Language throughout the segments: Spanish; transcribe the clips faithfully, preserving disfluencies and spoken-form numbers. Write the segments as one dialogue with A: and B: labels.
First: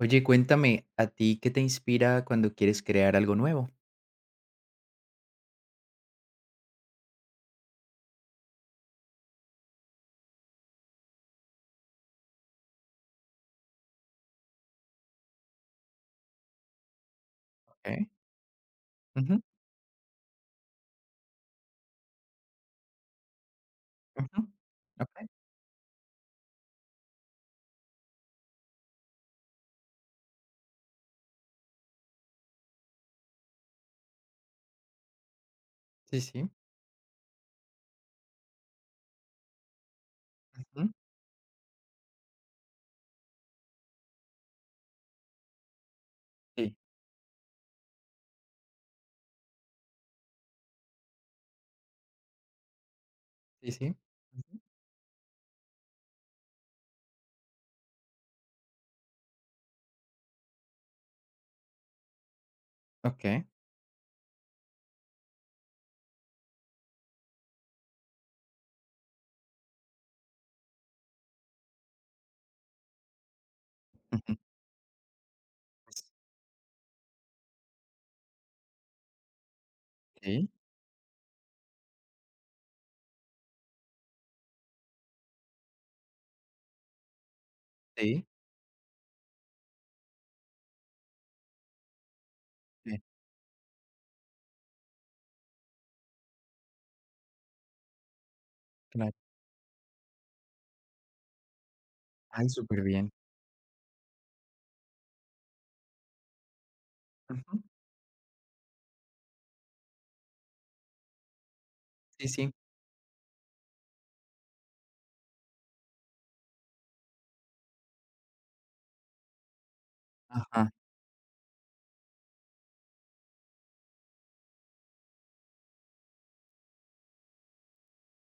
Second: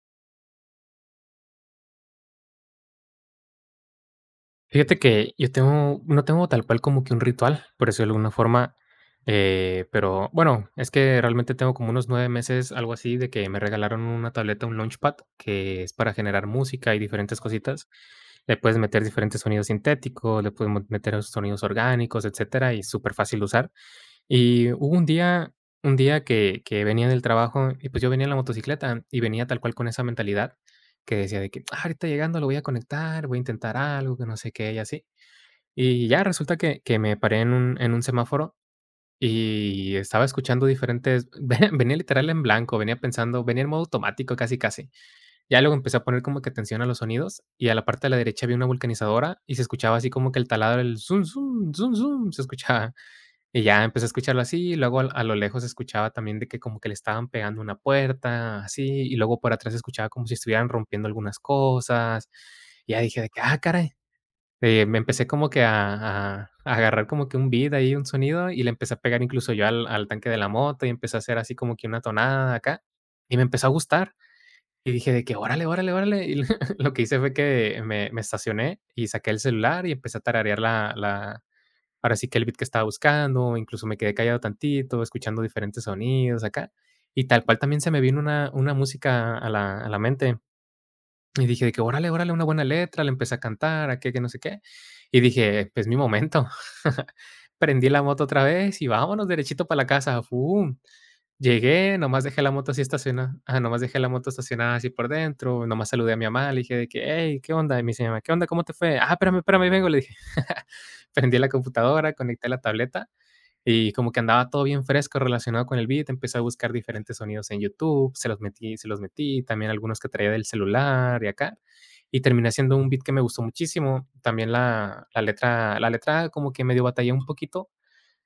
A: Oye, cuéntame, ¿a ti qué te inspira cuando quieres crear algo nuevo?
B: Fíjate que yo tengo no tengo tal cual como que un ritual, por decirlo de alguna forma, eh, pero bueno, es que realmente tengo como unos nueve meses, algo así, de que me regalaron una tableta, un Launchpad, que es para generar música y diferentes cositas.
A: Okay.
B: Le puedes meter
A: Ujú,
B: diferentes sonidos sintéticos, le puedes mo meter sonidos orgánicos, etcétera, y superfácil de usar.
A: ujú.
B: Y hubo un
A: Okey,
B: día un día que que venía del trabajo y, pues, yo venía en la motocicleta y venía tal cual con esa mentalidad que decía de que: "Ah, ahorita llegando lo voy a conectar, voy a intentar algo, que no sé qué", y así. Y
A: sí,
B: ya
A: sí.
B: resulta que que me paré en un en un semáforo y estaba escuchando
A: Ujú.
B: diferentes ve venía literal en blanco, venía pensando, venía en modo automático, casi, casi. Ya luego empecé a poner como que
A: Sí,
B: atención a los sonidos y a la parte de la derecha había una vulcanizadora y se escuchaba así como que el taladro, el zum, zum, zum, zum, se escuchaba. Y
A: sí,
B: ya
A: sí.
B: empecé a escucharlo
A: Ujú.
B: así, y luego al a lo lejos se escuchaba también de que como que le estaban pegando una puerta, así, y luego por atrás escuchaba como si estuvieran rompiendo algunas cosas. Y ya dije de que:
A: Okey.
B: "Ah, caray". Eh, me empecé como que a a a agarrar como que un beat ahí, un sonido, y le empecé a pegar incluso yo al al tanque de la moto, y empecé a hacer así como que una tonada acá, y me empezó a gustar.
A: Ujú.
B: Y dije de que: "Órale, órale,
A: Pues
B: órale". Y lo que hice fue que me me estacioné y saqué el celular y empecé a
A: sí,
B: tararear la la ahora sí que el beat que estaba buscando, incluso me quedé callado tantito, escuchando diferentes sonidos acá. Y tal cual también se me vino
A: sí,
B: una una música a la a la mente. Y dije de que: "Órale, órale, una buena
A: sí,
B: letra", le empecé a cantar, a qué que no sé qué, y dije: "Es mi momento". Prendí la moto otra vez y
A: claro.
B: vámonos derechito para la casa, fum. Llegué, nomás dejé
A: Ay,
B: la moto así
A: superbién.
B: estacionada ah nomás dejé la moto estacionada así por dentro, nomás saludé a mi mamá, le dije de que: "Hey, ¿qué
A: Ujú.
B: onda?". Y me dice mi mamá: "¿Qué onda? ¿Cómo te fue?". "Ah, espérame, espérame, ahí vengo", le dije. Prendí la computadora,
A: Sí,
B: conecté
A: sí.
B: la tableta y como que andaba todo bien fresco relacionado con el beat, empecé a buscar diferentes sonidos en YouTube, se los metí, se los metí, también algunos que traía del
A: Ajá.
B: celular y acá. Y terminé haciendo un beat que me gustó muchísimo. También la, la letra, la letra como que medio batallé un poquito,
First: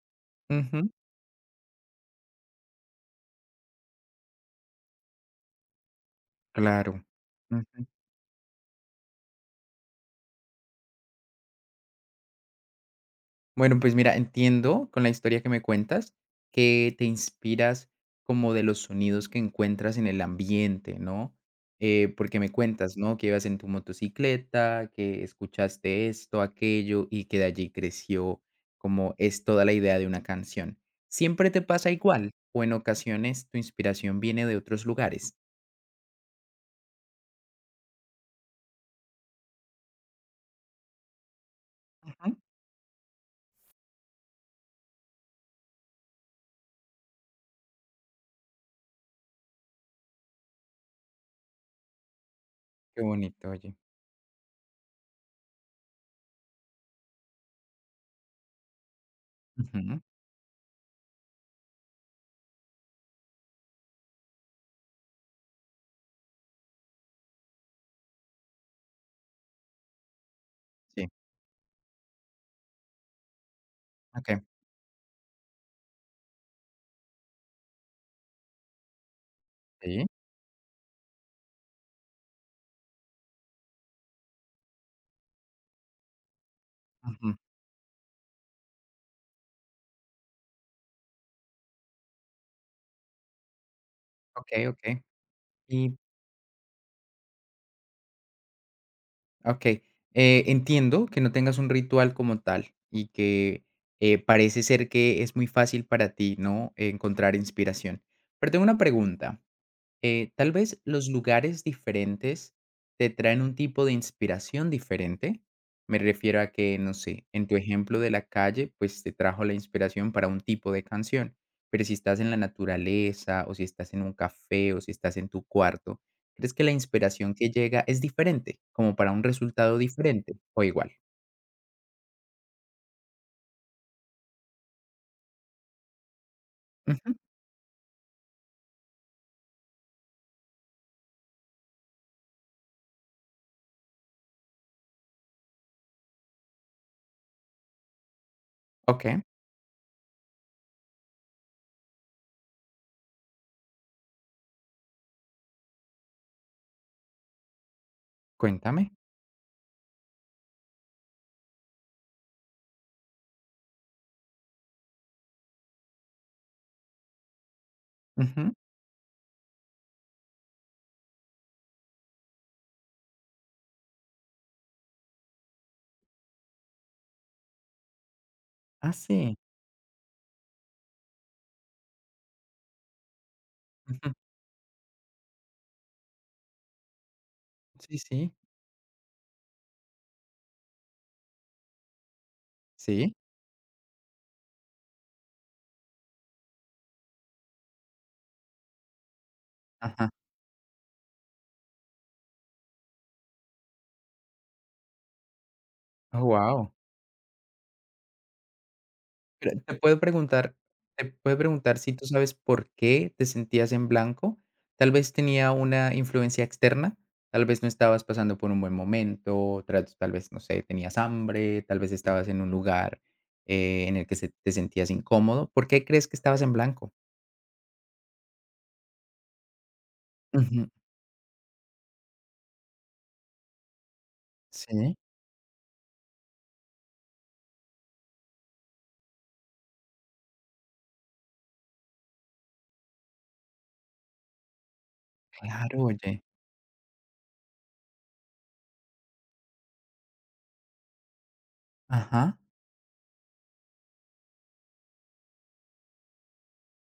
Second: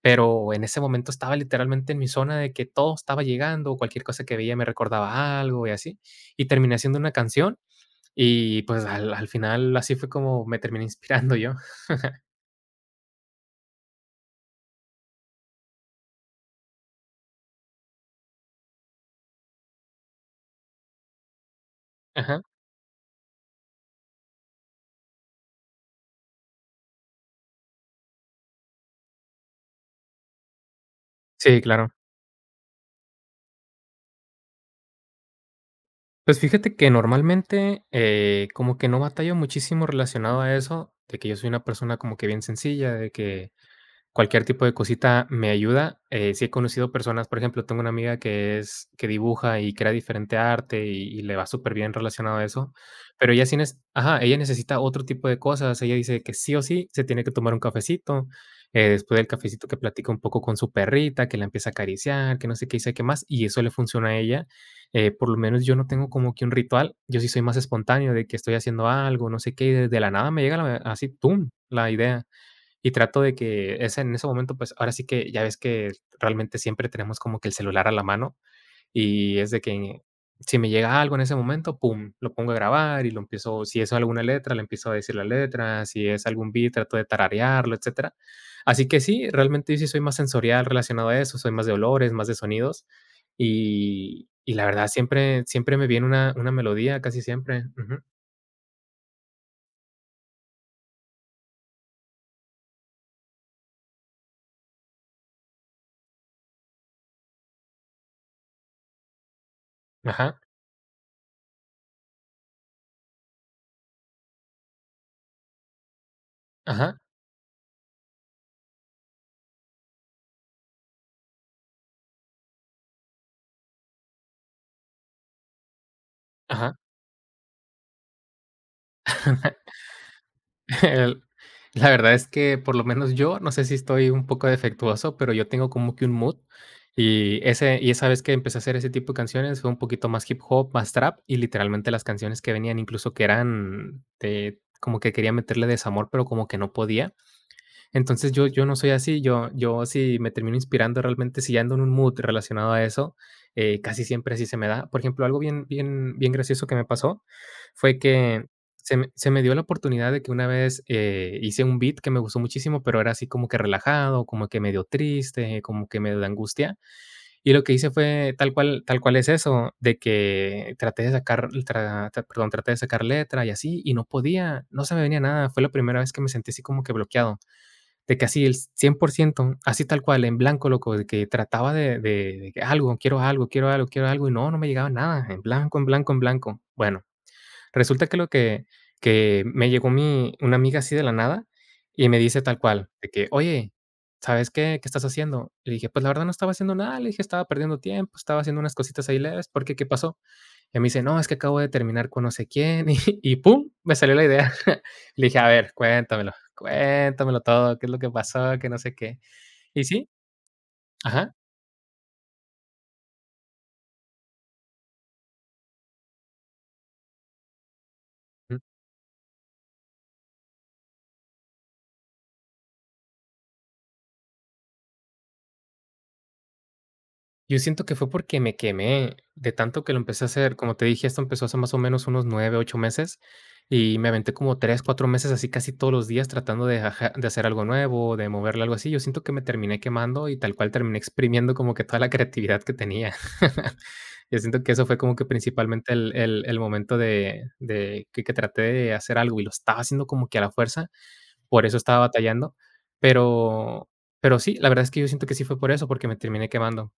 B: pero en ese
A: Ujú.
B: momento estaba literalmente en mi zona de que todo estaba llegando, cualquier cosa que veía me recordaba algo y así. Y terminé haciendo
A: Claro.
B: una canción
A: Ujú.
B: y pues al, al final así fue como me terminé inspirando yo.
A: Bueno, pues mira, entiendo con la historia que me cuentas que te inspiras como de los sonidos que encuentras en el ambiente, ¿no? Eh, porque
B: Ajá.
A: me cuentas, ¿no? Que ibas en tu motocicleta, que escuchaste esto, aquello, y que de allí creció como es toda la idea de una canción. ¿Siempre te
B: Sí, claro.
A: pasa igual? ¿O en ocasiones tu inspiración viene de otros lugares?
B: Pues fíjate que normalmente, eh, como que no batallo muchísimo relacionado a eso, de que yo soy una persona como que
A: Ujú.
B: bien sencilla, de que, cualquier tipo de cosita me ayuda. Eh, sí he conocido personas, por ejemplo, tengo una amiga que es que dibuja y crea diferente arte y, y le va súper bien relacionado a eso,
A: Qué
B: pero
A: bonito,
B: ella sí
A: oye.
B: nes ajá, ella necesita otro tipo de cosas. Ella dice que sí o sí se tiene que tomar un cafecito, eh, después del cafecito que
A: Ujú,
B: platica un poco con su perrita, que la empieza a acariciar, que no sé qué dice sé qué más, y eso le funciona a ella. Eh, por lo menos yo no tengo como que un ritual, yo sí soy más espontáneo de que estoy haciendo algo, no sé qué, y de de la nada me llega la
A: sí,
B: así, pum, la idea. Y trato de que es en ese
A: ok,
B: momento, pues, ahora sí que ya ves que realmente siempre tenemos como que el celular a la mano, y es de que
A: sí,
B: si me llega algo en ese momento, pum, lo pongo a grabar y lo empiezo, si es alguna letra, le empiezo a decir la letra, si es algún beat, trato de
A: ujú,
B: tararearlo, etcétera. Así que sí, realmente yo sí soy más sensorial relacionado a eso, soy más de olores, más de sonidos, y y la
A: ok,
B: verdad,
A: ok.
B: siempre, siempre me
A: ¿Y
B: viene una una melodía, casi siempre. Ujú.
A: okey, eh, entiendo que no tengas un ritual como tal y que, eh, parece ser que es muy fácil para ti, ¿no?, encontrar inspiración. Pero tengo una pregunta, eh,
B: Ajá,
A: tal vez los lugares diferentes te traen un tipo de inspiración diferente. Me refiero a que, no
B: ajá,
A: sé, en tu ejemplo de la calle, pues te trajo la inspiración para un tipo de canción, pero si estás en la naturaleza o si estás en un café o si estás en tu cuarto, ¿crees que la
B: ajá.
A: inspiración que llega es diferente, como para un resultado diferente o igual?
B: El la verdad es que, por lo menos yo, no sé si estoy un poco defectuoso, pero yo tengo como que un mood,
A: Ujú,
B: y ese y esa vez que empecé a hacer ese tipo de canciones fue un poquito más hip hop, más trap, y literalmente las canciones que venían, incluso que eran de como que quería meterle desamor, pero como que no podía, entonces yo yo no soy
A: ok,
B: así, yo yo si me termino inspirando realmente, si ando en un mood relacionado a eso, eh, casi siempre así se me da. Por ejemplo, algo bien, bien, bien gracioso que me pasó fue que
A: cuéntame.
B: se me se me dio la oportunidad de que una vez, eh, hice un beat que me gustó muchísimo, pero era así como que relajado, como que medio triste, como que medio de angustia. Y lo que hice fue tal
A: Ujú,
B: cual tal cual es eso, de que traté de sacar tra tra- perdón, traté de sacar letra y así, y no podía, no se me venía nada. Fue la primera vez que me sentí así como que bloqueado. De que así el
A: ah,
B: cien por
A: sí.
B: ciento así tal cual, en blanco, loco, de que trataba de de de que algo, quiero algo, quiero algo, quiero
A: Ujú,
B: algo, y no, no me llegaba nada, en blanco, en blanco, en blanco. Bueno,
A: sí,
B: resulta que lo
A: sí,
B: que que me llegó mi una amiga así de la nada y me dice tal cual, de
A: sí.
B: que: "Oye, ¿sabes qué? ¿Qué estás haciendo?". Le dije: "Pues, la verdad no estaba haciendo nada", le dije: "Estaba perdiendo tiempo, estaba haciendo unas cositas ahí leves". Porque, ¿qué
A: Ajá.
B: pasó? Y me dice, no, es que acabo de terminar con no sé quién, y y pum, me salió la idea. Le dije, a ver, cuéntamelo,
A: Wow.
B: cuéntamelo todo, qué es lo que pasó, que no sé qué.
A: Pero, te
B: Y
A: puedo
B: sí,
A: preguntar te
B: ajá.
A: puedo preguntar si tú sabes por qué te sentías en blanco. Tal vez tenía una influencia externa, tal vez no estabas pasando por
B: Ujú.
A: un buen momento, tra tal vez, no sé, tenías hambre, tal vez estabas en un lugar, eh, en el que se te sentías incómodo. ¿Por qué crees que estabas en blanco?
B: Yo siento que fue porque me quemé de tanto que lo empecé a hacer.
A: Ujú.
B: Como te dije, esto empezó hace más o menos unos nueve, ocho meses, y me aventé como tres
A: Sí,
B: cuatro meses así casi todos los días tratando de aja de hacer algo nuevo, de moverle algo así. Yo siento que me terminé quemando y tal cual terminé exprimiendo como que toda la creatividad que tenía. Yo siento que eso fue como que
A: claro,
B: principalmente el
A: oye.
B: el el momento de de que que traté de hacer algo y lo estaba haciendo como que a la fuerza, por eso estaba
A: Ajá.
B: batallando, pero pero sí, la verdad es que yo siento que sí fue por eso, porque me terminé quemando.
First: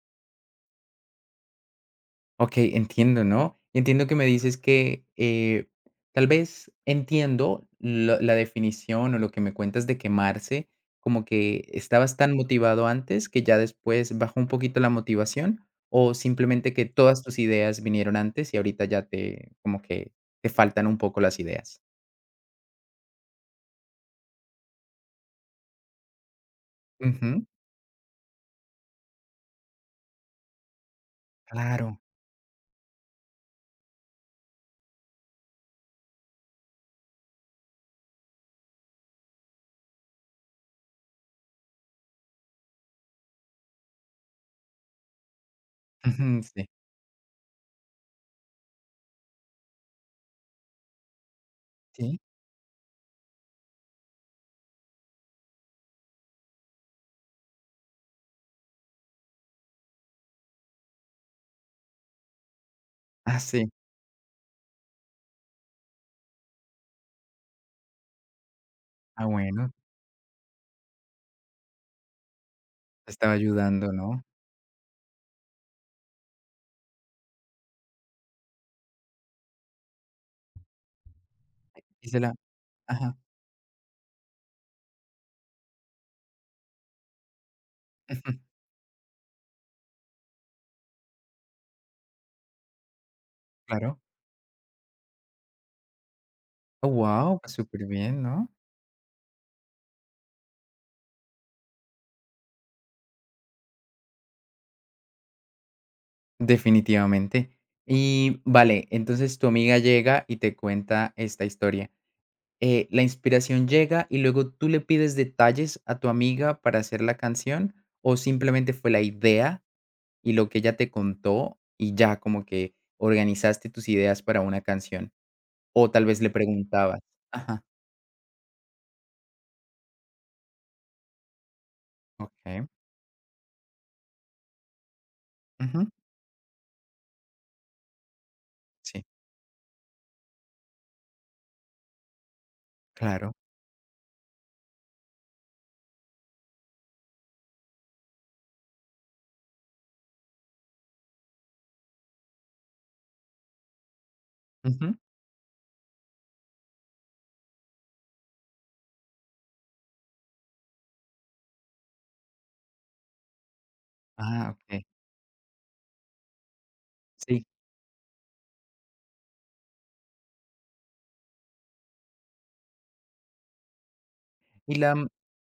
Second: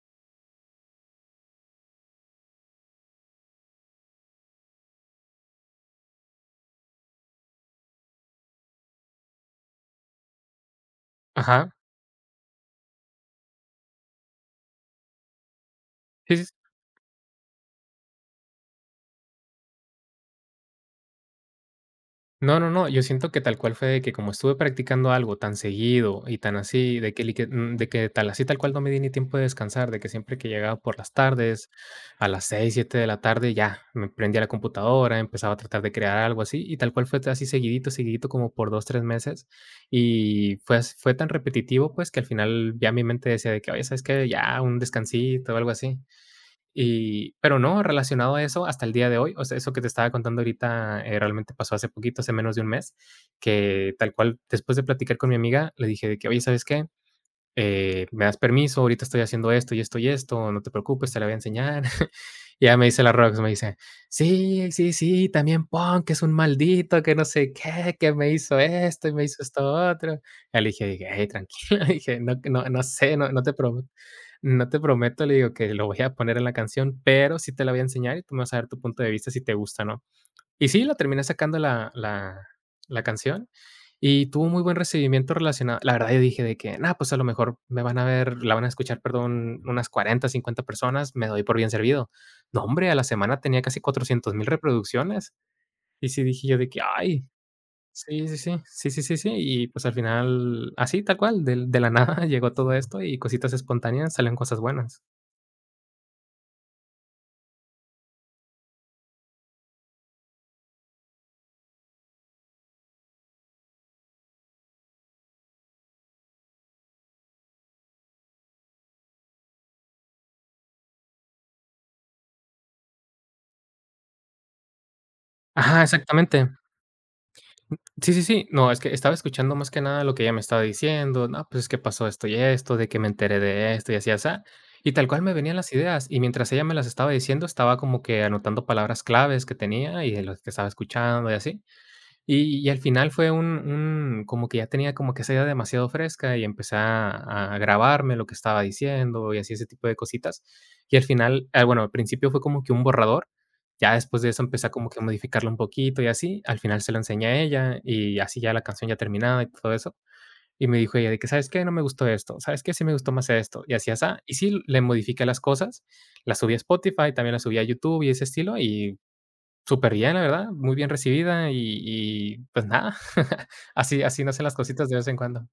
A: Okey, entiendo, ¿no? Entiendo que me dices que, eh, tal vez entiendo la la definición o lo que me cuentas de quemarse, como que
B: Ajá.
A: estabas tan motivado antes que ya después bajó un poquito la motivación, o
B: Sí, sí, sí.
A: simplemente que todas tus ideas vinieron antes y ahorita ya te como que te faltan un poco las ideas.
B: No, no, no, yo siento que tal cual fue de que como estuve practicando algo tan seguido y tan así, de que, li-
A: Ujú,
B: que- mm, de que tal así tal cual no me di ni tiempo de descansar, de que siempre que llegaba por las tardes,
A: claro.
B: a las seis, siete de la tarde, ya me prendía la computadora, empezaba a tratar de crear algo así, y tal cual fue así seguidito, seguidito como por dos, tres meses, y fue, as- fue tan repetitivo pues que al final ya mi mente decía de que, oye, ¿sabes qué? Ya un descansito o algo así.
A: Ujú, sí.
B: Y pero no, relacionado a eso, hasta el día de hoy, o sea, eso que te estaba contando ahorita, eh, realmente pasó hace
A: Sí.
B: poquito, hace menos de un mes, que tal cual, después de platicar con mi amiga, le dije de que: "Oye, ¿sabes qué? Eh, ¿me das permiso? Ahorita estoy haciendo esto y esto y esto, no te preocupes, te la voy a enseñar". Y ella me dice la
A: Ah,
B: Rox, me
A: sí.
B: dice: "Sí, sí, sí, también pon que es un maldito, que no sé qué, que me hizo esto y me
A: Ah,
B: hizo esto
A: bueno,
B: otro". Ya le dije dije: "Ey, tranquila", dije: "No, no, no
A: te
B: sé, no
A: estaba
B: no te pro
A: ayudando, ¿no?
B: no te prometo, le digo, que lo voy a poner en la canción, pero sí te la voy a enseñar y tú me vas a dar tu punto de vista si te gusta o no. Y sí, la terminé sacando la
A: Y se la
B: la la
A: ajá.
B: canción y tuvo muy buen recibimiento relacionado la verdad, yo dije de que: "No, pues, a lo mejor me van a ver
A: Ujú,
B: la van a escuchar, perdón, unas cuarenta, cincuenta personas, me doy por bien servido". No, hombre, a la semana tenía casi
A: claro.
B: cuatrocientos mil reproducciones. Y sí dije yo de que:
A: Oh,
B: "Ay".
A: guau, pues superbién,
B: Sí, sí,
A: ¿no?
B: sí. Sí, sí, sí, sí. Y, pues, al final, así, tal cual, de de la nada llegó todo esto y cositas espontáneas salen cosas buenas.
A: Definitivamente. Y vale, entonces tu amiga llega y te cuenta esta historia. Eh, ¿la inspiración llega y luego tú le pides detalles a tu amiga para hacer la canción o simplemente fue la idea y lo que ella te contó y ya como que organizaste tus ideas para una canción?
B: Ajá,
A: O tal vez le
B: exactamente.
A: preguntabas. Ajá,
B: Sí, sí, sí. No, es que estaba escuchando más que nada lo que ella me estaba diciendo. No, pues es que pasó esto y
A: okey.
B: esto, de que me enteré de esto y así, asá. Y tal cual me venían las
A: Ujú,
B: ideas. Y mientras ella me las estaba diciendo, estaba como que anotando palabras
A: sí,
B: claves que tenía y de los que estaba escuchando y así. Y y al final fue
A: claro.
B: un un como que ya tenía como que esa idea demasiado fresca y empecé a a grabarme lo que estaba diciendo y así ese tipo de cositas. Y al final, ah, bueno, al principio fue como que un borrador, ya después de eso empecé a como
A: Ujú.
B: que modificarlo un poquito y así, al final se lo enseñé a ella y así ya la canción ya terminada y todo eso. Y me dijo ella de que: "¿Sabes qué? No me gustó esto, ¿sabes qué? Sí me gustó más esto", y así, así. Y
A: Ah,
B: sí, le
A: okey.
B: modifiqué las cosas, la subí a Spotify, también la
A: Sí.
B: subí a YouTube y ese estilo, y súper bien, la verdad, muy bien recibida, y y, pues, nada, así así nacen las
A: Y
B: cositas de
A: la
B: vez en cuando.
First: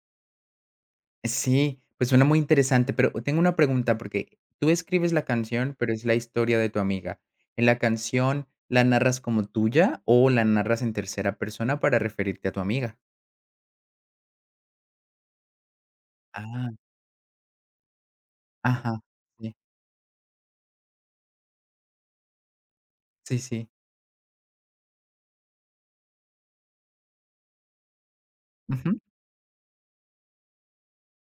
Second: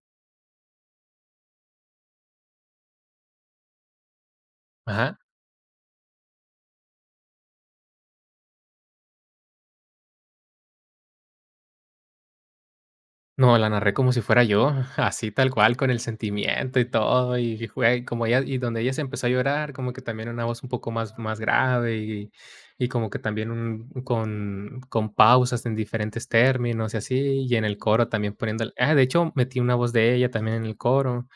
A: sí, pues suena muy interesante, pero tengo una pregunta, porque tú escribes
B: Ajá.
A: la canción, pero es la historia de tu amiga. ¿En la canción la narras como tuya o la narras en tercera persona para referirte a tu amiga?
B: No, la narré como si fuera yo, así tal cual, con el
A: Ah,
B: sentimiento y todo, y fue como ella, y donde ella
A: ajá,
B: se empezó a
A: sí,
B: llorar, como que también una voz un poco más más grave, y y como que
A: sí,
B: también
A: sí.
B: un con con pausas en diferentes términos y así, y en el coro también poniéndole, ah,
A: Ujú,
B: de hecho, metí una voz de ella también en el coro.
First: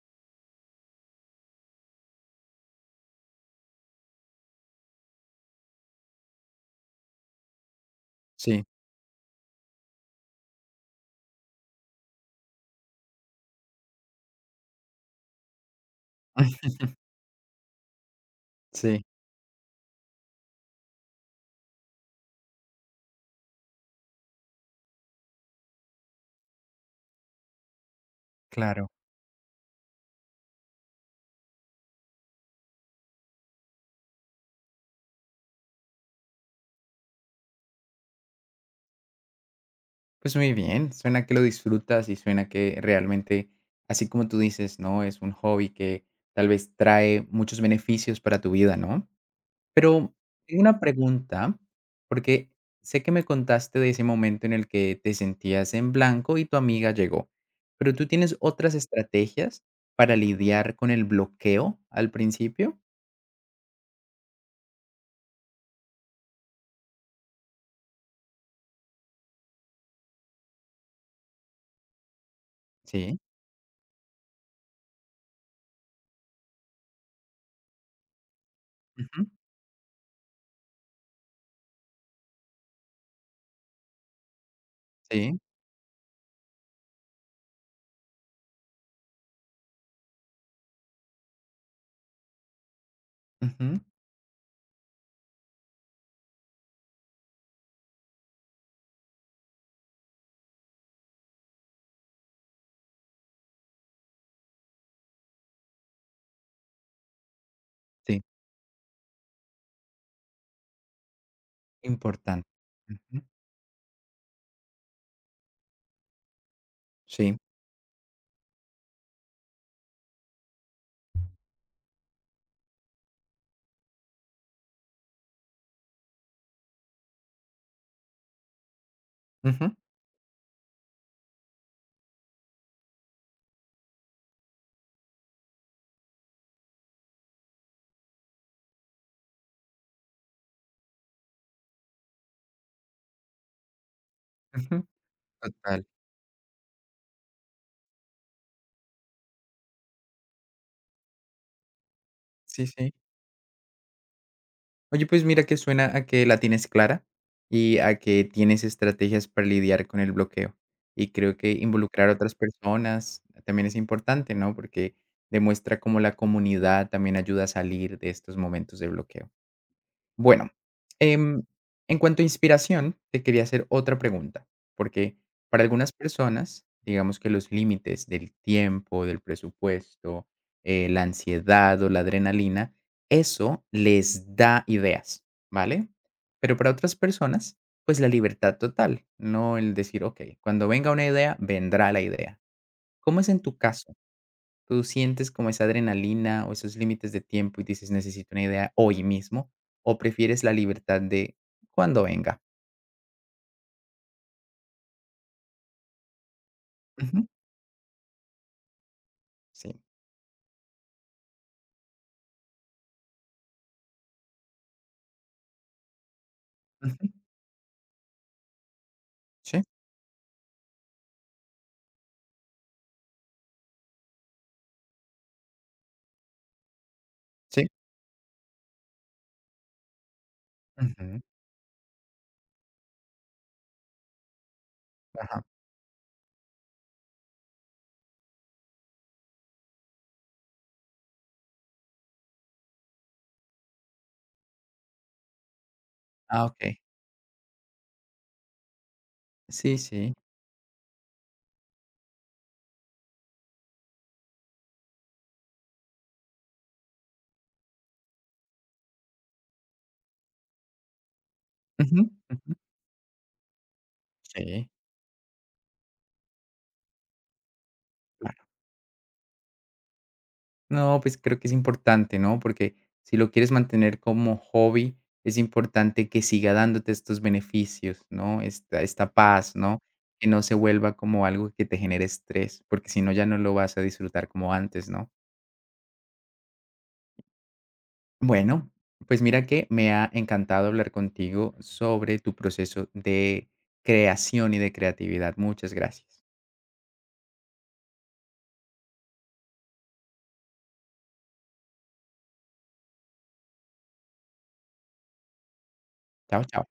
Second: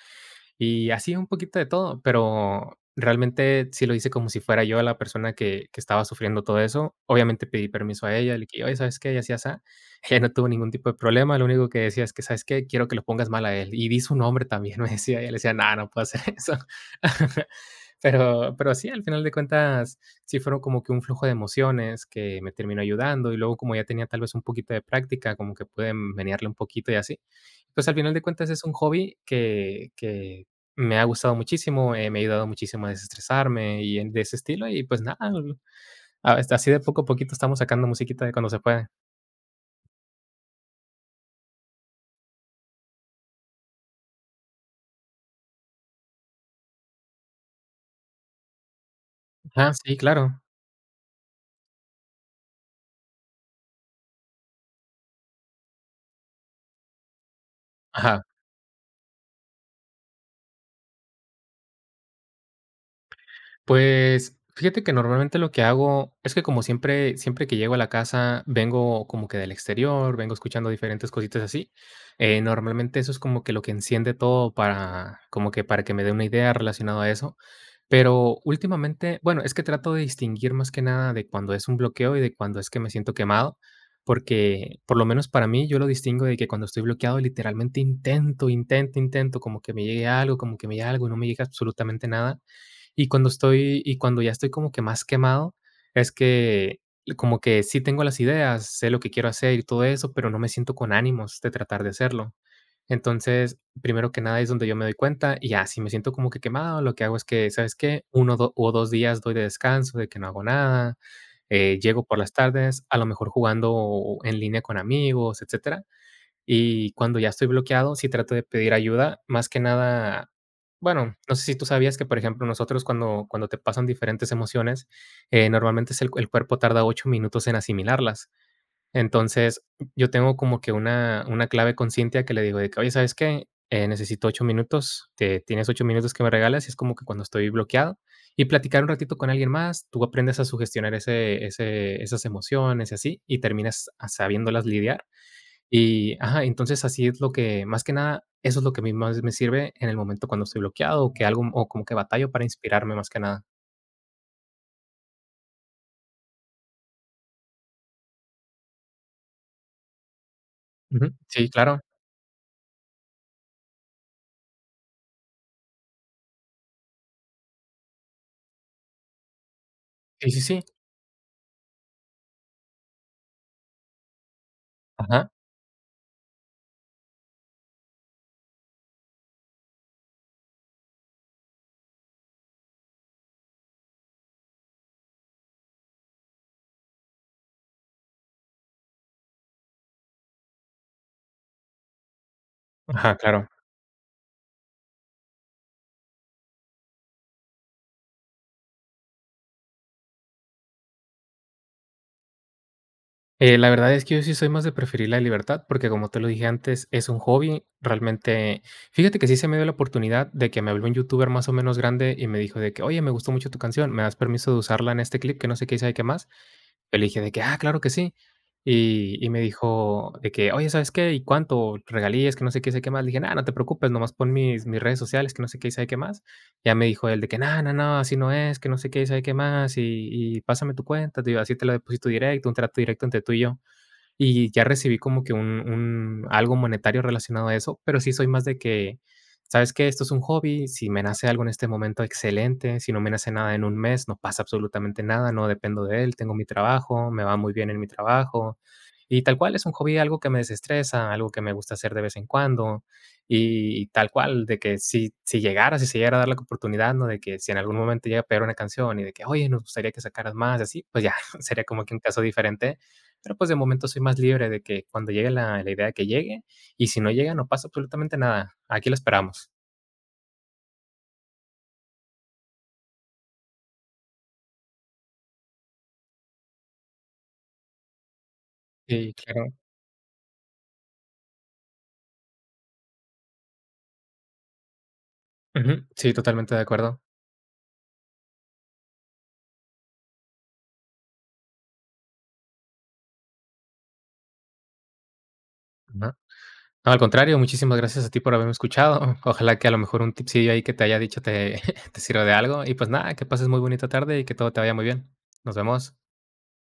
B: Y así un poquito de todo, pero realmente sí lo hice como si fuera yo la persona que que estaba sufriendo todo eso. Obviamente pedí permiso a ella, le
A: sí,
B: dije: "Oye, ¿sabes qué?", y así, asá. Ella no tuvo ningún tipo de problema, lo único que decía es que: "¿Sabes qué?, quiero que lo pongas mal a él". Y di su nombre también, me decía, y le decía: "No, no puedo hacer eso". Pero pero sí, al
A: sí,
B: final de cuentas, sí fueron como que un flujo de emociones que me terminó ayudando, y luego como ya tenía tal vez un poquito de práctica, como que pude menearle un poquito y así. Pues, al final de cuentas es un
A: claro.
B: hobby que que me ha gustado muchísimo, eh, me ha ayudado muchísimo a desestresarme y en de ese estilo y, pues, nada, l- a este, así de poco a poquito estamos sacando musiquita de cuando se puede.
A: Pues muy bien, suena que lo disfrutas y suena que realmente, así como tú dices, ¿no? Es un hobby que tal vez trae muchos beneficios para tu vida, ¿no?
B: Ah sí,
A: Pero
B: claro.
A: tengo una pregunta, porque sé que me contaste de ese momento en el que te sentías en blanco y tu amiga llegó, pero ¿tú
B: Ajá.
A: tienes otras estrategias para lidiar con el bloqueo al principio?
B: Pues, fíjate que normalmente lo que hago es que, como siempre siempre que llego a la casa, vengo como que del exterior, vengo escuchando diferentes cositas así, eh, normalmente eso
A: Sí,
B: es como que lo que enciende todo para como que para que me dé una idea relacionado a eso. Pero últimamente,
A: ujú,
B: bueno, es que trato de distinguir más que nada de cuando es un bloqueo y de cuando es que me siento quemado, porque por lo menos
A: sí,
B: para mí yo lo distingo de que cuando estoy bloqueado literalmente intento, intento, intento, como que me llegue algo, como que me llegue algo y no me llega absolutamente nada. Y cuando
A: ujú,
B: estoy, y cuando ya estoy como que más quemado, es que como que sí tengo las ideas, sé lo que quiero hacer y todo eso, pero no me siento con ánimos de tratar de hacerlo. Entonces, primero que nada es donde yo me doy cuenta y ya, si me siento como que quemado, lo que hago es que, ¿sabes qué?
A: sí,
B: Uno do- o dos días doy de descanso, de que no hago nada, eh, llego por las
A: importante.
B: tardes, a lo
A: Ujú,
B: mejor jugando en línea con amigos, etcétera. Y cuando ya
A: sí,
B: estoy bloqueado, sí trato de pedir ayuda, más que nada, bueno, no sé si tú sabías que, por ejemplo, nosotros cuando, cuando te pasan diferentes emociones, eh, normalmente es el, el cuerpo tarda ocho minutos en asimilarlas. Entonces,
A: ujú,
B: yo tengo como que una una clave con Cintia que le digo de que: "Oye, ¿sabes qué? Eh, necesito ocho minutos, te tienes ocho minutos que me regales", y es como que cuando estoy bloqueado, y platicar un ratito con alguien más, tú aprendes a sugestionar ese ese esas emociones y así, y terminas a sabiéndolas
A: ujú,
B: lidiar.
A: total.
B: Y ajá, entonces así es lo que más que nada, eso es lo que a mí más me sirve en el momento cuando estoy bloqueado, o que algo o como que batallo para
A: Sí, sí.
B: inspirarme más que nada.
A: Oye, pues mira que suena a que la tienes clara y a que tienes estrategias para lidiar con el bloqueo. Y
B: Ujú.
A: creo
B: Sí,
A: que
B: claro.
A: involucrar a otras personas también es importante, ¿no? Porque demuestra cómo la comunidad también ayuda a salir de estos momentos de bloqueo.
B: Sí, sí,
A: Bueno,
B: sí.
A: em, en cuanto a inspiración, te quería hacer otra pregunta, porque
B: Ajá,
A: para algunas personas, digamos que los límites del tiempo, del presupuesto, eh, la ansiedad o la adrenalina, eso les da ideas, ¿vale? Pero para otras personas, pues la libertad total, no el decir, ok, cuando venga una idea, vendrá la idea.
B: ajá,
A: ¿Cómo es en
B: claro.
A: tu caso? ¿Tú sientes como esa adrenalina o esos límites de tiempo y dices: "Necesito una idea hoy mismo"? ¿O prefieres la libertad de cuando venga?
B: Eh, la verdad es que yo sí soy más de preferir la libertad, porque como te lo dije antes, es un
A: Ujú,
B: hobby. Realmente, fíjate que sí se me dio la
A: sí.
B: oportunidad de que me habló un youtuber más o menos grande, y me dijo de que: "Oye, me gustó mucho tu canción, ¿me das permiso de usarla en este clip que no sé qué y sabe qué más?". Yo le
A: Ujú.
B: dije de que: "Ah, claro que sí". Y, y me
A: Sí,
B: dijo de que: "Oye, ¿sabes qué? ¿Y cuánto? Regalías, que no sé qué y sabe qué más". Le dije: "Nada, no te preocupes, nomás pon mis, mis redes sociales, que no sé qué y sabe qué más". Ya me dijo él de que: "No,
A: sí.
B: no, no, así no es, que no sé qué, sabe qué más, y y pásame tu
A: Ujú.
B: cuenta", te digo: "Así te la deposito directo, un trato directo entre tú y yo". Y ya recibí como que
A: Ajá.
B: un un algo monetario relacionado a eso, pero sí soy más de que, ¿sabes qué? Esto es un hobby, si me nace algo en este momento, excelente, si no me nace nada en un mes, no pasa absolutamente nada, no dependo de él, tengo
A: Ah,
B: mi
A: okey.
B: trabajo, me va muy bien en mi trabajo. Y tal cual, es un
A: Sí,
B: hobby,
A: sí.
B: algo que me desestresa, algo que me gusta hacer de vez en cuando, y tal cual, de que si si llegara si se llegara a dar la oportunidad, ¿no? De que si en algún momento llega a pegar una canción y de que: "Oye, nos gustaría que sacaras más", así, pues ya, sería como que un
A: Ujú,
B: caso
A: ujú.
B: diferente, pero pues de momento soy más libre de
A: Sí,
B: que cuando llegue la la idea, que llegue, y si no llega, no pasa absolutamente
A: claro.
B: nada. Aquí lo esperamos.
A: No, pues, creo que es importante, ¿no? Porque si lo quieres mantener como hobby, es importante que siga dándote estos beneficios, ¿no? Esta esta
B: Sí, claro.
A: paz, ¿no? Que no se vuelva como algo que te genere estrés, porque si no, ya no lo vas a disfrutar como antes, ¿no?
B: Ujú. Sí, totalmente de acuerdo.
A: Bueno, pues mira que me ha encantado hablar contigo sobre tu proceso de creación y de creatividad. Muchas
B: Ajá.
A: gracias.
B: No, al contrario, muchísimas gracias a ti por haberme escuchado. Ojalá que a lo mejor un tipsillo ahí que te haya dicho te te sirva de algo. Y pues nada, que pases muy bonita tarde y que todo te vaya muy bien. Nos vemos.
A: Chao, chao.